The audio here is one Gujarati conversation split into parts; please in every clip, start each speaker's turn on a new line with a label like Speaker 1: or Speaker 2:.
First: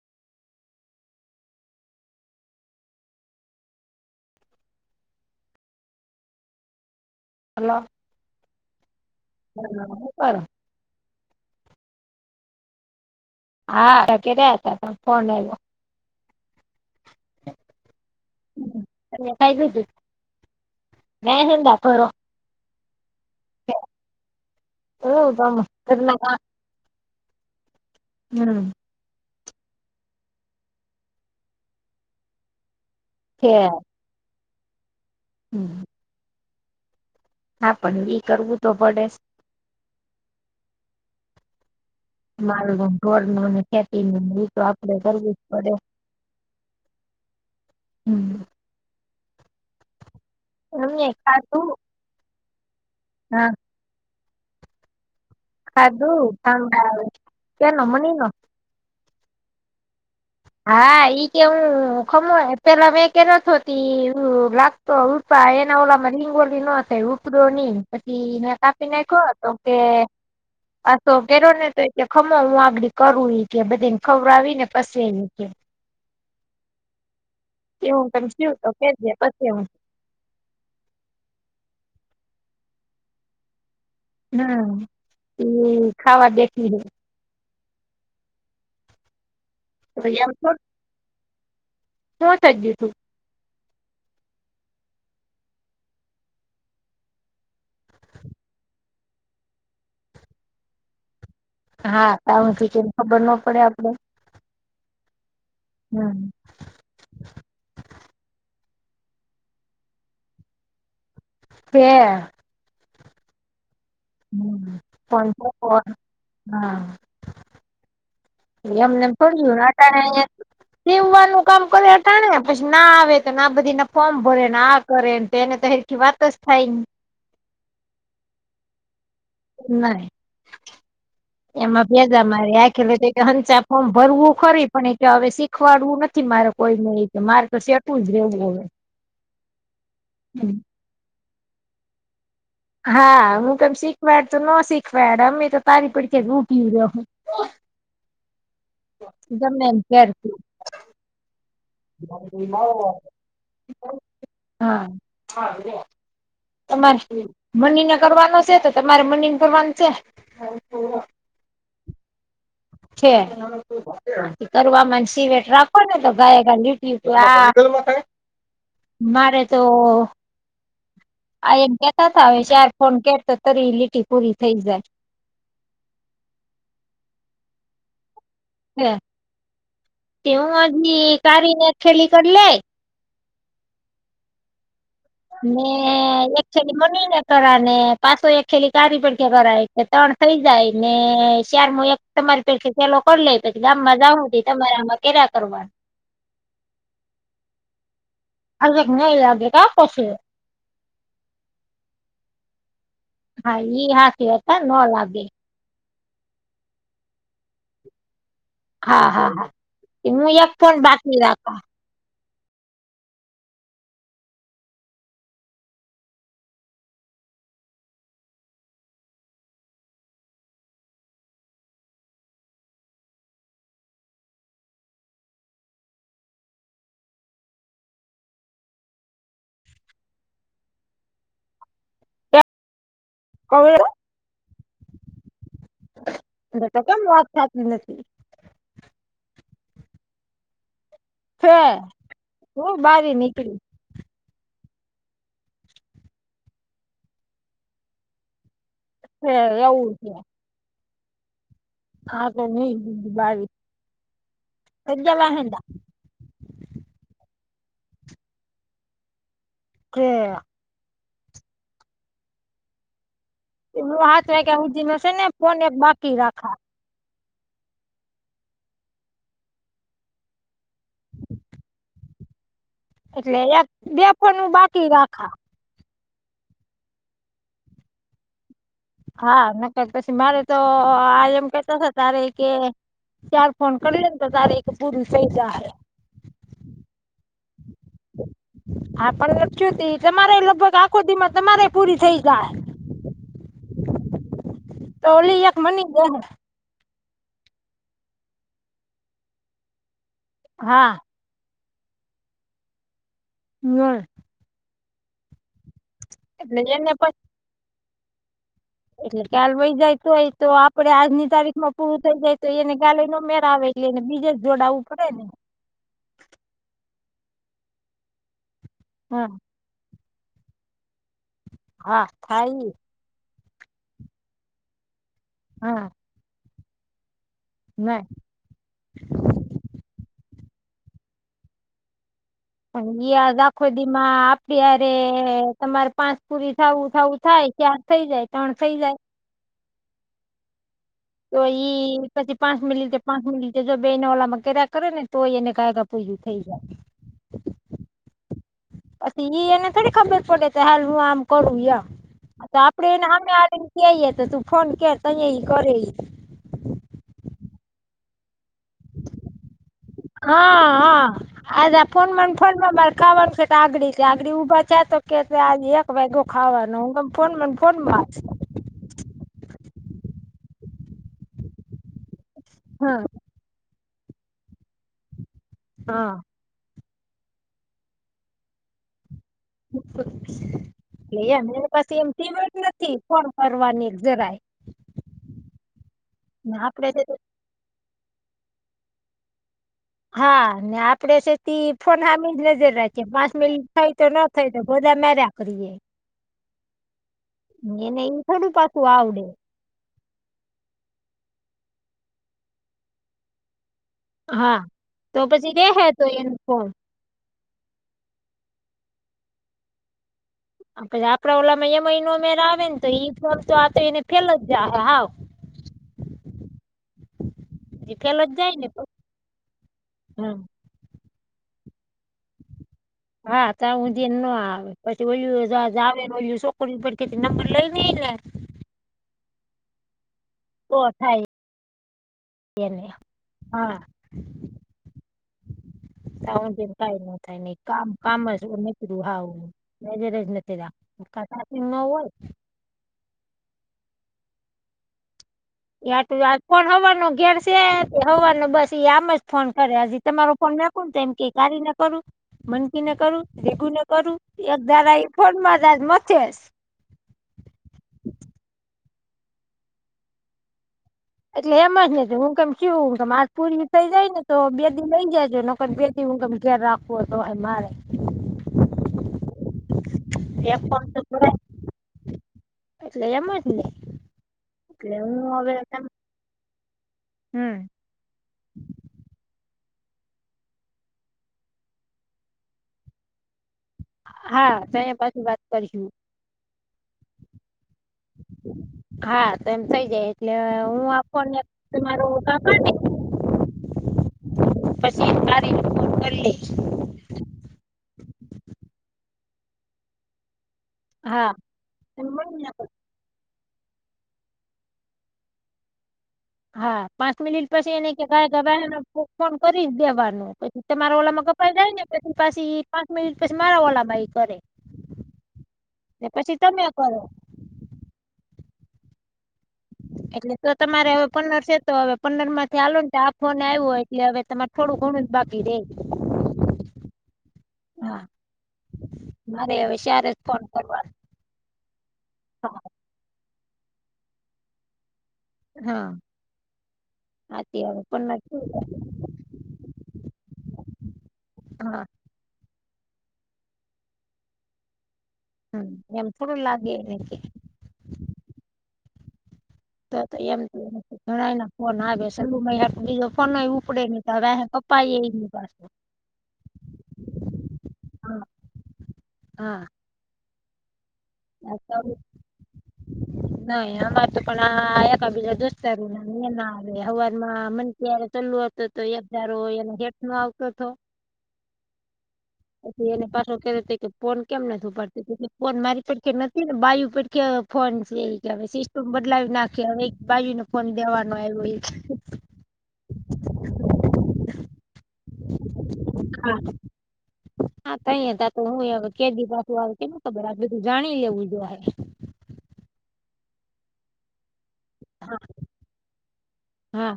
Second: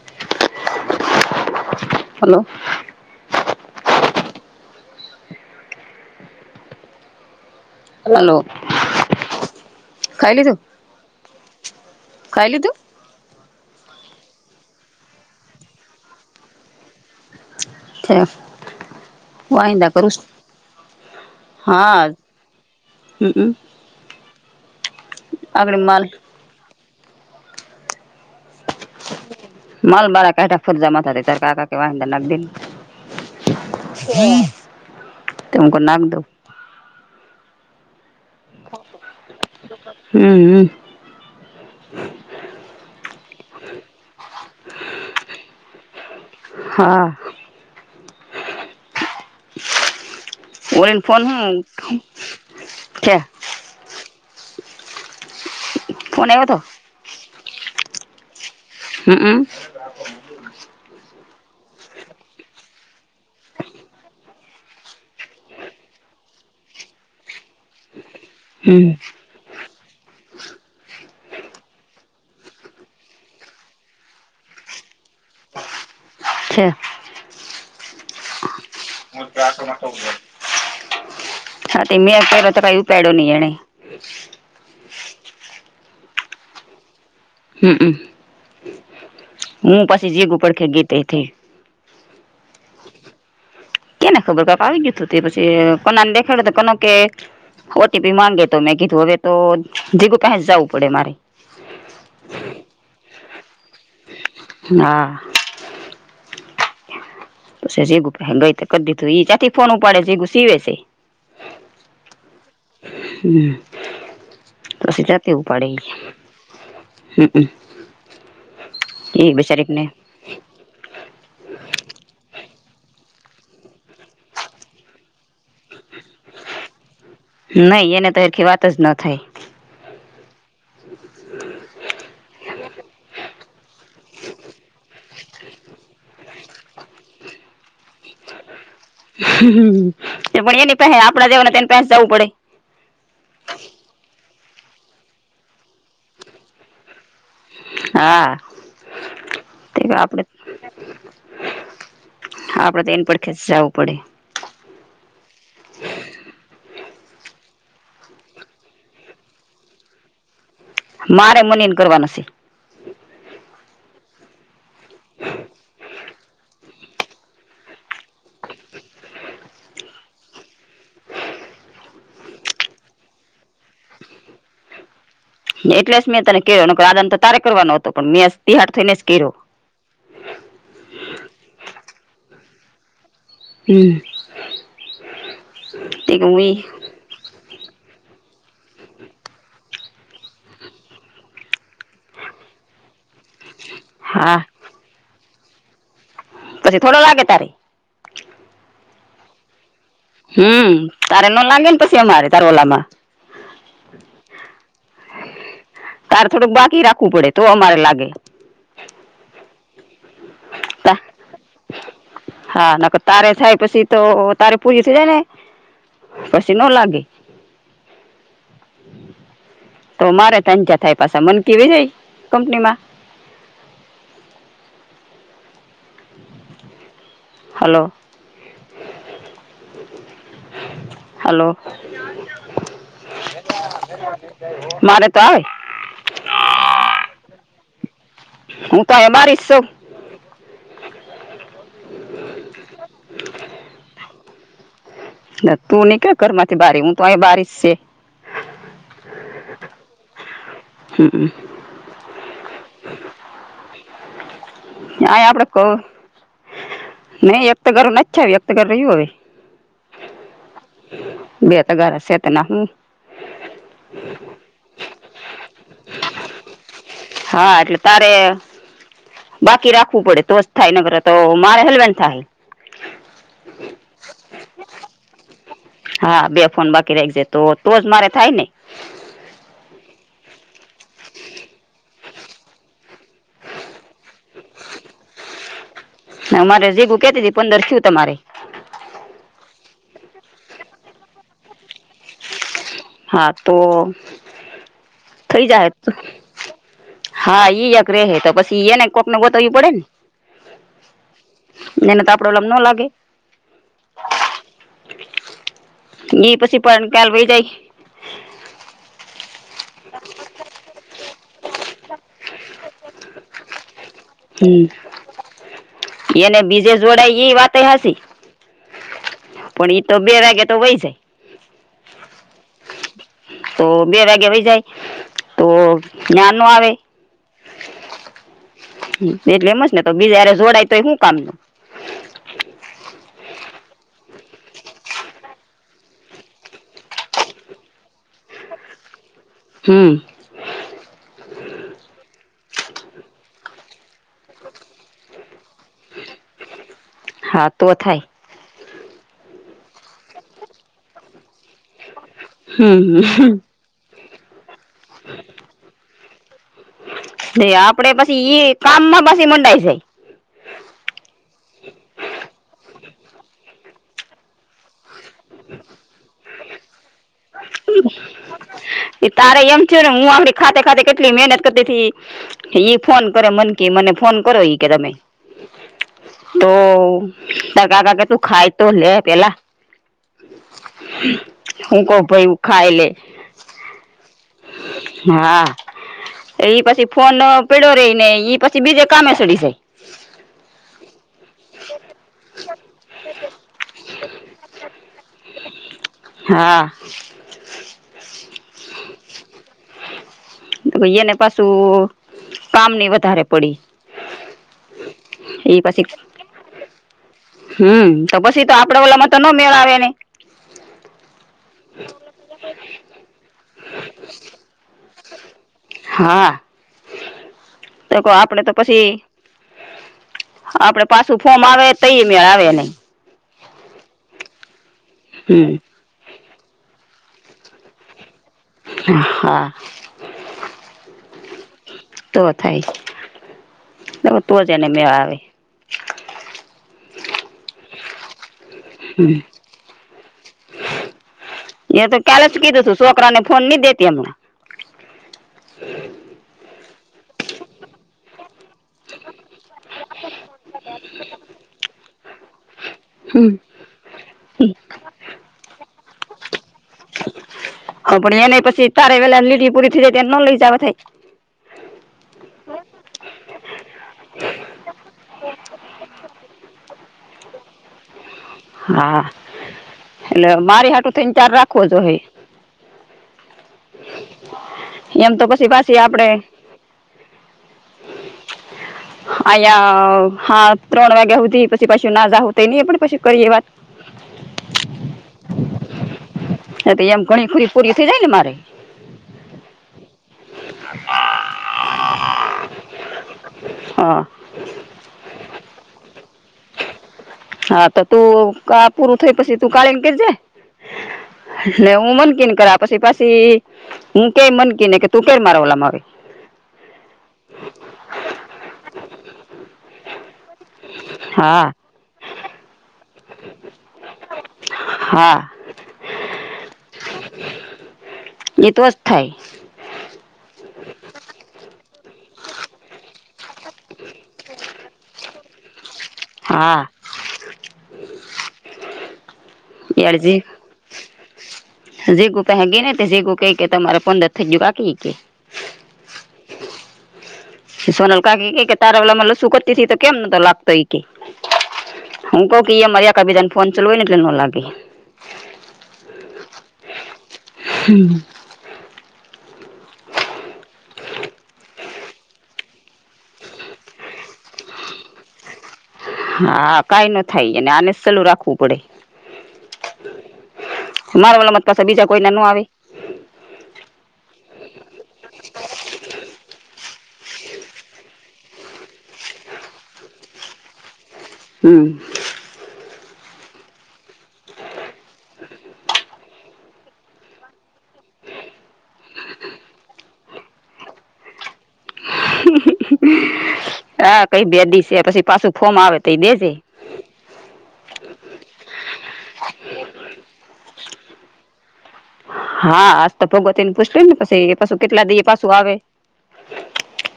Speaker 1: [unintelligible] હલો.
Speaker 2: હલો [unintelligible]
Speaker 1: કાય લ તું.
Speaker 2: હા [unintelligible] તમે ખાઈ લીધું
Speaker 1: વાયંદા કરું
Speaker 2: મેં
Speaker 1: હા. હમ.
Speaker 2: એમ
Speaker 1: આગળ માલ
Speaker 2: [unintelligible] હમ.
Speaker 1: મલ માળા ક ફૂર જમાત થ ચકા કા વા નગદી ની
Speaker 2: હે
Speaker 1: હ ત હું કો નાખ દઉ.
Speaker 2: હા પણ બ કરવું તો પડે છ
Speaker 1: હમ હમ
Speaker 2: માર ઢોળ નું અને ખેતી નું તો આપડે કરવું જ પડે
Speaker 1: હા
Speaker 2: હમ
Speaker 1: ઓવરેન
Speaker 2: એમને
Speaker 1: ફોન હું
Speaker 2: ખાધું
Speaker 1: છે
Speaker 2: હા ખાધું
Speaker 1: ફોન આવ્યો હતો
Speaker 2: ખાંંદડા અવ કેનો મની નો
Speaker 1: હમમ
Speaker 2: હા ઈ કે હું ખમ પેલા મેં કે નતી લ તો ઉપા એના ઓલામાં લીંગોલી ન થઈ ઉપડ ની પછી એને
Speaker 1: હમ
Speaker 2: કાપી નાખ્યો હતો તે અછો કેરો ને તો ખમો હું આગળ કરું ત બધી ને ખવર આવી ને બસ ન કે
Speaker 1: છે
Speaker 2: એવું ત જીવ તો કેજે પછી હું
Speaker 1: હા તે અત્યારે કું પેડો નહી એને
Speaker 2: હા એ ખાવા દેખી હે
Speaker 1: હમમ હું
Speaker 2: તો
Speaker 1: પાછી જગ ઉપડખે ગીતે
Speaker 2: શ શ્યું છું
Speaker 1: કે ને ખબર ક આવી ગયું તું તે પછી કોના ને દેખાડ કોનો કે ઓટીપી માંગે તો મેં કીધું હવે તો જીગું કંસ જવું પડે મારે
Speaker 2: હા ત હજી કે ખબર ન પડે આપડે
Speaker 1: હા
Speaker 2: હમ
Speaker 1: સીું ગઈ તો કરી દીધું ઈ ચંથી ફોન ઉપાડે સગું સીવે છે
Speaker 2: હ
Speaker 1: હ
Speaker 2: હમ
Speaker 1: તોછી જા
Speaker 2: ફોન
Speaker 1: તેવું પડે હ હ
Speaker 2: એ એમને ભ્યું ને અટાણે સીમવાનું કામ કરે અટાણે પછી ના આવે તો ના બધી ના ફોર્મ ભરે ને આ કરે તો એને તો હખી વાત જ થાય ને
Speaker 1: નહી એને તખી વાત જ ન થાય
Speaker 2: ના એમાં ભ્યાજા મારે આખેલો ચા હમ ભરવું ખરી પણ એ હવે શીખવાડવું નથી મારે કોઈને એ કે મારે તો સેટું જ રહેવું હવે
Speaker 1: પણ એની પ આપડા દવાનેને પસ જવું પડે
Speaker 2: હા હું કેમ શીખવાડ તો ન શીખવાડ અમે તો તારી પડકે જ રૂકી રહ્યો
Speaker 1: હા
Speaker 2: ગમે એમ
Speaker 1: તે આપડે
Speaker 2: ત્યારથી
Speaker 1: આપડે તો એની પડખે જ જવું પડે
Speaker 2: હ તમારે મની ને કરવાનું છે તો તમારે મની ને કરવાનું છે
Speaker 1: મારે મનીન કરવાનું છે
Speaker 2: છે કરવામાં સિવેટ રાખો ને તો ગાય ગાય લટ મારે તો આ એમ કેતા ત હવે જાર ફોન કેતો તોરી લીટી પૂરી થઈ જાય
Speaker 1: એટલે જ મેં તને કે્યો આદન તો તારે કરવાનો હતો પણ મેં તિહાાર થઈ ને જ કે્યો
Speaker 2: તેવ આધી કારીને ખેલી કલે
Speaker 1: હમ તે કે
Speaker 2: મેને
Speaker 1: હુંય
Speaker 2: એકલી મ ના કરા ને પાછો એક ખેલી કારી પણ કે કરાય ત્રણ થઈ જાય ને શારમાં એક તમારી પેડથી સેલો કોણ લે પછ આ
Speaker 1: હા
Speaker 2: મજા તમારે આમાં કેલા કરવા
Speaker 1: પછી થોડો લાગે તારે
Speaker 2: આજક નહીં લાગે કા પસે
Speaker 1: હમ્મ તારે ન લાગે ને પછી અમારે તાર ઓલામાં
Speaker 2: હા ઈ હાથી હતા ન લાગે
Speaker 1: તારે થોડુંક બાકી રાખવું પડે તો અમારે લાગે
Speaker 2: હા હા હા હું એક ફોન
Speaker 1: તા
Speaker 2: બાકી રાખા
Speaker 1: હા ના તારે થાય પછી તો તારે પૂરી થઈ જાય ને પછી ણો લાગે તો મારે તંજા થાય પાછ મન કેવી રે કંપની માં હાલો હલોો
Speaker 2: [inaudible]
Speaker 1: મારે તો આવે
Speaker 2: બ તો કેમ વાત થાતી નથી
Speaker 1: હું તો એમારી છુ
Speaker 2: ફે હુ બારી નીકળી
Speaker 1: તું નીકળ ઘર માંથી બારી હું તો અહી બારીશ છે
Speaker 2: હે એવું
Speaker 1: હમ્મ
Speaker 2: હા તો ન [unintelligible] હતા.
Speaker 1: નહી વ્યક્ત કર ના અચ્છા વ્યક્ત કરર રહ્યું હવે
Speaker 2: કે
Speaker 1: બે તગારા છે તો નાખો
Speaker 2: હુ હાથ વાયગા સુધી માં છે ને ફોન એક બાકી રાખવા
Speaker 1: હા એટલે તારે બાકી રાખવું પડે તો જ થાય નગર તો મારે હલવેન થાય
Speaker 2: એટલે એક બેફોન હુ બાકી રાખા
Speaker 1: હા બે ફોન બાકી રાખજે તો તો જ મારે થાય ને
Speaker 2: હા ન ક પછી મારે તો આ એમ કેતા તા છે તારે કે ચાર ફોન કર્યો ને તો તારે એક પુરુષ, [unintelligible]
Speaker 1: હ મારે જીગું કેતી પંદર થીયુ તમારે
Speaker 2: હા પણ લચુ દી તમારે લગભગ આખો દીમા તમારે પૂરી થઈ જાય
Speaker 1: હા તો
Speaker 2: તો
Speaker 1: થઇ
Speaker 2: ઓલી એક
Speaker 1: જા હે
Speaker 2: મની દેહે
Speaker 1: હા ઈ એક રે હે પછી એને કોક ને ગોતાવવી પડે
Speaker 2: હા
Speaker 1: એને તો આપડો ન લાગે
Speaker 2: નહીં
Speaker 1: એ
Speaker 2: એટલે
Speaker 1: પછી પણ
Speaker 2: એને
Speaker 1: કાલ
Speaker 2: પછી
Speaker 1: વહી જાય
Speaker 2: એટલે કાલ વય જાયતો હોય તો આપડે આજની તારીખમાં પુરું થઈ જાય તો એને ગાલે ન મેર આવે એટલેને બીજે જ
Speaker 1: હમ
Speaker 2: જોડાવવું પડે ને
Speaker 1: એને બીજે જોડાય એ વાત ય હાચી
Speaker 2: હા
Speaker 1: પણ ઈ તો બે વાગે તો વય જાય
Speaker 2: હા ખાય
Speaker 1: તો બે વાગે વય જાય તો નીયા નો આવે
Speaker 2: ના
Speaker 1: એટલે એમ જ ને તો બીજ જારે જોડાય તોય શું કામ નુ
Speaker 2: યા દાખોદી માં આપણી હારે તમારે પાંચ પુરી થાવુ થાવુ થાય પણ થઈ જાય તણ થઇ જાય
Speaker 1: હમ.
Speaker 2: તો ઈ પછી પાંચ મિલિટે પાંચ મિલિટે જો બેના ઓલામાં કરા કરે ને તો એને કાયગ પૂજું થઈ જાય.
Speaker 1: હા તો જ નૂ.
Speaker 2: પછી ઈ એને થોડી ખબર પડે હાલ હું આમ કરુંમ. તો આપડે એને હામે
Speaker 1: હમ
Speaker 2: હાલી ને કઈએ તો તું ફોન કર તયે ઈ કરે.
Speaker 1: તયે આપડે પછી ઈ કામ માં પછી મંડાય.
Speaker 2: હા હા. આજ આ ફોન માં ને ફોનમાં મારે ખાવાનું આગડી છે આગડી ઉભા છે તો. કે આજ એક વાાઈ ગો ખાવાનું હું તોમ ફોન માં ફોન માં.
Speaker 1: એ તારે એમ થયું ને હું આમની ખાતે ખાતે કેટલી મહેનત કરતી હતી. ઈ
Speaker 2: હા
Speaker 1: ફોન કરે મનકી મને ફોન કરો ઈ કે તમે.
Speaker 2: હા.
Speaker 1: તો તારા કાકા કે તું ખાય તો લે પેલા.
Speaker 2: લે પાસે એમ. જ
Speaker 1: ખાઈલે.
Speaker 2: નથી ફોન કરવાની.
Speaker 1: હા
Speaker 2: ને
Speaker 1: એવી બધી
Speaker 2: આપડે
Speaker 1: ફોન અપ. પડો રહીને ઈ પછી બીજે કામે સડી જાય.
Speaker 2: હા ને આપડે છેતી ફોન સામે જ નજર રાખીએ પાંચ મિનિટ થઈ તો ન થઈ તો બધા મેર્યા. કરીએ.
Speaker 1: હા,
Speaker 2: એને એ થોડું પાકું આવડે.
Speaker 1: તો એને પાછું કામ નહી વધારે પડી,
Speaker 2: હા તો પછી દેહેજ નહીં ફોન.
Speaker 1: હું તો પછી તો આપડા વાલામાં તો નો મેળ આવેને.
Speaker 2: પછી આપડા ઓલામાં એ મહિનો મેળ આવે નેતો એઈ ફોમ તોઆ તો એને ફેલ જાહે હાવ.
Speaker 1: હા. [inaudible]
Speaker 2: એ
Speaker 1: તો
Speaker 2: ફેલ જ
Speaker 1: આપડે, તો
Speaker 2: જાય ને પ
Speaker 1: પછી
Speaker 2: હા
Speaker 1: આપડે, પાછું ફોર્મ આવે તય મેળ આવેને.
Speaker 2: હા ત્યાં હુંધીને ના આવે
Speaker 1: હમ
Speaker 2: પછી આવેને. ઓની પાસેથી નંબર લ‌ઈ લ‌ઈને.
Speaker 1: હા,
Speaker 2: તો થાય.
Speaker 1: તો થાય
Speaker 2: એને
Speaker 1: એટલે તોજ એને મેળ આવે.
Speaker 2: તો હું જેમ કંઈ ના થાય નહી કામ કામ નકરું
Speaker 1: હમ
Speaker 2: હાવ. બજ રજનતિ દ કહે.
Speaker 1: એતો કાલલે જ કીધું છું, છોકરા ને ફોન નઈ દેતી હમણાં ‌.
Speaker 2: ગયા ત્યારનુ પણ ફોન સવારનો ઘેર છે, સવારનું બસ. આમ જ ફોન કરે હજી તમારો ફોન મેકોને તો એમ ક કારીને કરું, મનકીને કરું
Speaker 1: હમ
Speaker 2: જીગુ ને કરું એક ધારા એ ફોનમાં જ મથે છે.
Speaker 1: હા પણ એને પછી તારે વેલા લીલી પૂરી થઈ જાય તો એને ન લઈ જવા થાય.
Speaker 2: એટલે એમ જ નથી હું, કેમ કે હુંમ આ પૂરી થઈ જાય નેતો બે દિન લઈ જજોને. પણ બેથી હું ગમે ઘેર રાખું હતો, એ મારે.
Speaker 1: હા, એટલે
Speaker 2: એક
Speaker 1: મારી
Speaker 2: ફોન
Speaker 1: હાટું
Speaker 2: તો
Speaker 1: થઈને તારી
Speaker 2: ભરાય
Speaker 1: રાખવો જોહે.
Speaker 2: એટલે એમ જ ને એટલે
Speaker 1: એમ
Speaker 2: હું
Speaker 1: તો પછી પાછી આપડે,
Speaker 2: હું.
Speaker 1: હ [inaudible] અયા હા ત્રણ વાગ્યા હોતી પછી પાછી ના જાહુ તો નહી એ પણ પછી. કરીએ વાત,
Speaker 2: હા તોયા પછી વાત કરીશું.
Speaker 1: હ તો એમ ઘણી ખુરી‌, પૂરીયુ થઇ જાયને. મારે,
Speaker 2: હા તો એમ થઇ જાય એટલે, હું ફોનને મારૂં કામ ને પતી ગયું.
Speaker 1: હા.
Speaker 2: પછી તારી રુટ કરીલે.
Speaker 1: હા તોતું પૂરું થઈ પછી તું કાળીંને કેજે.
Speaker 2: હા
Speaker 1: એટલે હું મનકી ને કર્યા પછી પછી. હું કંય મનકી નેકે તું કેય ઓલામાં આવે.
Speaker 2: હા પાંચ મિનિટ પછી એને કંઈ ગાય ગબા. ફોન કરી દેવાનું પછી તમારા ઓલામાં
Speaker 1: હા
Speaker 2: કપાઈ જાય ને પછી પાછી, પાંચ મિનિટ પછી મારા વલાબાઈ કરે‌ને
Speaker 1: હા
Speaker 2: પછી તમે કરો,
Speaker 1: એ તો જ થાય
Speaker 2: એટલે તો તમારે હવે પંદર છે તો હવે પંદર માંથી આલો ને ફોન આવ્યો હોય એટલે હવે તમારે થોડું ઘણું જ બાકી દે
Speaker 1: હા
Speaker 2: હા મારે હવે સારે
Speaker 1: યારજી
Speaker 2: જ ફોન કરવાનો
Speaker 1: જે ગુપ હેગ ને તે જેગુ કે કે તમારે પદર [unintelligible] બાકી કે
Speaker 2: હા હા તે હવે
Speaker 1: સોનલ
Speaker 2: પંદર
Speaker 1: કાકી તારા વલામાં લસુ કરતી તો કેમ નતો લાગતો એઈ કે
Speaker 2: હા
Speaker 1: હું કહું મારે કભી [unintelligible] જન ફોન ચને લ લાગે
Speaker 2: હમ એમ થોડું લાગેને કે
Speaker 1: હમ
Speaker 2: તો તો એમ જણાય [unintelligible] ફોન આવે છેેલું બીજો ફોન ઉપડે નહી તો હવે કપાઈ પા
Speaker 1: હા કઈ ન થાય અને આને સલું રાખવું પડે
Speaker 2: હા
Speaker 1: મારા વાળ મત પાછ બીજા કોઈના ન આવે
Speaker 2: નહી અમારે તો પણ આ એક બીજા દોસ્તારૂ ના ના આવે હવારમાં મ ત [unintelligible] ચલુ હત તો એકજારો એ ગેટ નો આવતો હતો
Speaker 1: હમ
Speaker 2: પછી એને પાછો કે ત કે ફોન કેમ નથી પડતી ફોન મારી પડ નથી ને બાયુ પેટ કે ફોન છે કે સિસ્ટમ બદલાવી નાખી હવે બાજુ ને ફન દેવાનો આવ્યો એ
Speaker 1: હા કઈ બેદી છે પછી પાછું ફોર્મ આવે તો એ દેજે
Speaker 2: હા હા કઈ હતા તો હું કે પાછુ આવે કે ન ખબર આજ બધી જાણી લેવું જોઈ હે
Speaker 1: હા આજ તો ભોગવતીને પૂછ્યુંને પછી પાછું કેટલા દિવ પાછું આવે
Speaker 2: હા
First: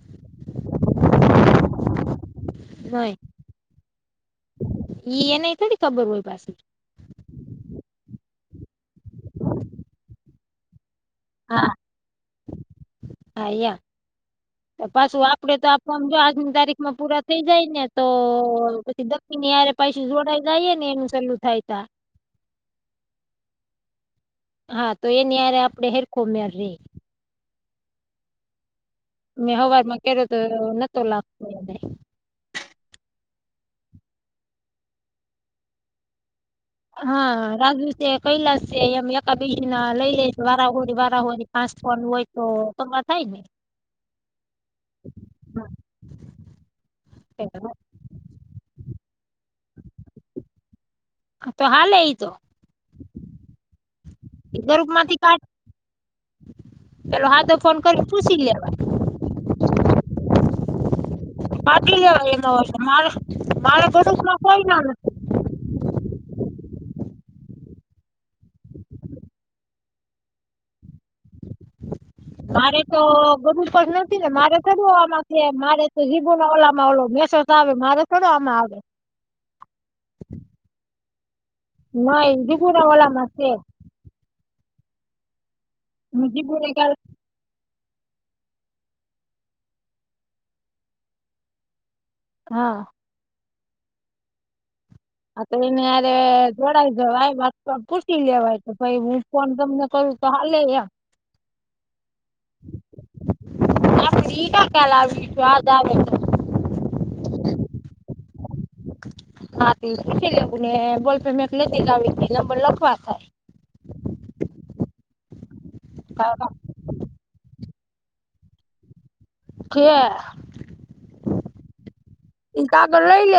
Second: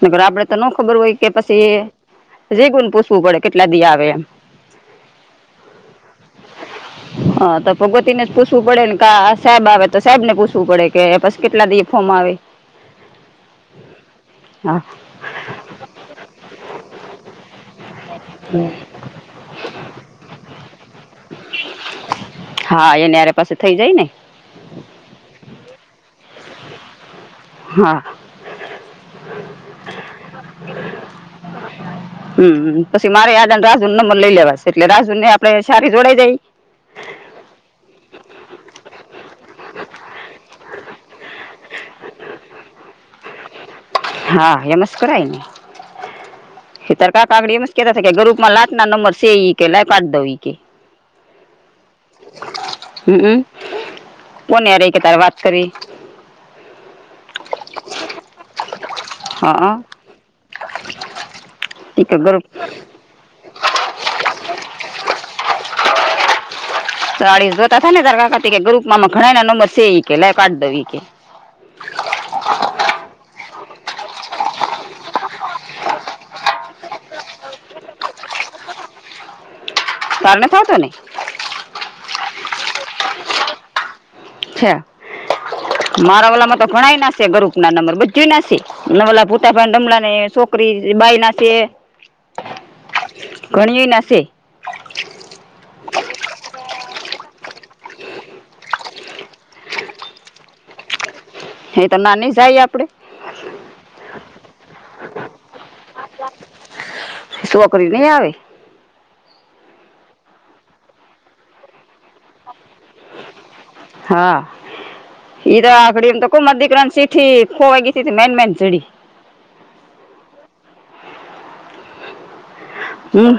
Speaker 1: મર [unintelligible] આપડે તો ન ખબર હોય કે પછી જીગુ ન પૂછવું પડે કેટલા દિ આવે એમ
Speaker 2: એઈ એને થડી ખબર હોય પાસે
Speaker 1: હા તો ભગવતીને જ પૂછવું પડે ને કે સાહેબ આવે તો સાહેબને પૂછવું પડે કે પી કેટલા દીફોમાં આવે
Speaker 2: આયા
Speaker 1: હા
Speaker 2: પાછું આપડે તો આ ફોર્મ જો આજની તારીખમાં પૂરા થઈ જાય ને તો દી ને યાર પૈસું જોડાઈ જાય ને એનું સલું થાય તા
Speaker 1: હા એનેરે પાસે થઇ જાય ને
Speaker 2: હા તો એની હરે આપડે હેરખો મેળ રેય
Speaker 1: હા
Speaker 2: મેં હવારમાં કર્યો તો નતો લાગતો એ
Speaker 1: હમ પછી મારે આજને રાજુ નંબર લઈ લેવાશે એટલે રાજુ ને આપડે સારી જોડાઈ જાય
Speaker 2: હા રાજુ છે કૈલાસ છે એમ એકાબીજ ના લઈ લે છે વારાહોરી વારાહોરી પાસ્ હોય તો તમામાં થાય ને
Speaker 1: હા એમ જ કરાય ને એતર ક કાગડીમસ્કે ગ્રુપમાં લાત ના નંબર સે ઈ કે લ પાડી દ ઈ કે [unintelligible]
Speaker 2: તો હા એઈ તો
Speaker 1: હમમ કોનેય ર કે તારે વાત કરી
Speaker 2: ચલો હા તો ફોન કર પૂછી લેવા
Speaker 1: હા હ
Speaker 2: પાટી જવાય એનો વર્ષમા મારે ભરું હોય ના
Speaker 1: [inaudible] ચળીસ જોતા થ ને તાર કાકા કે ગ્રુપ માં ઘણા ના નંબર સે કે લ કાઢ દઉં કે
Speaker 2: મારે તો ગરું પણ નથી ને મારે ગમાં છે મારે તો હીબો ના ઓલામાં ઓલો મેસસ આવે મારે થોડો આમાં આવે?
Speaker 1: [unintelligible] નહીં,
Speaker 2: ના ઈદી પુરા ગલા લાશે
Speaker 1: છે
Speaker 2: હું
Speaker 1: મારા વાલામાં
Speaker 2: જીગુને
Speaker 1: તો
Speaker 2: કાલ
Speaker 1: ગણાય ના ગરુપ ના નંબર બજવી નાશે નમલા પોતા પણ ડમલાંને ને છોકરી બાાય ના છે.
Speaker 2: હા.
Speaker 1: ઘણી નાશે?
Speaker 2: આ તો એનેયારે જોડાાય જો આઈ વાત પૂી લેવાય તો ભાઈ હું ફન તમને કહું તો હાલે એમ
Speaker 1: એ તો નાની જાય આપડે.
Speaker 2: આપ [unintelligible] સ્વાદ આવે,
Speaker 1: શોકરી નઈ આવેવે?
Speaker 2: હાી લેવું ને બોલપે મેંક નથી લાવીનાંબર લખવા થાય.
Speaker 1: હા ઈ તો આખડી એમ તો
Speaker 2: કાકા
Speaker 1: ખ દીકરા સીઠી ખોવા ગી મેન મેન ચડી.
Speaker 2: છે એ કાગળ લઈ
Speaker 1: હમ
Speaker 2: લે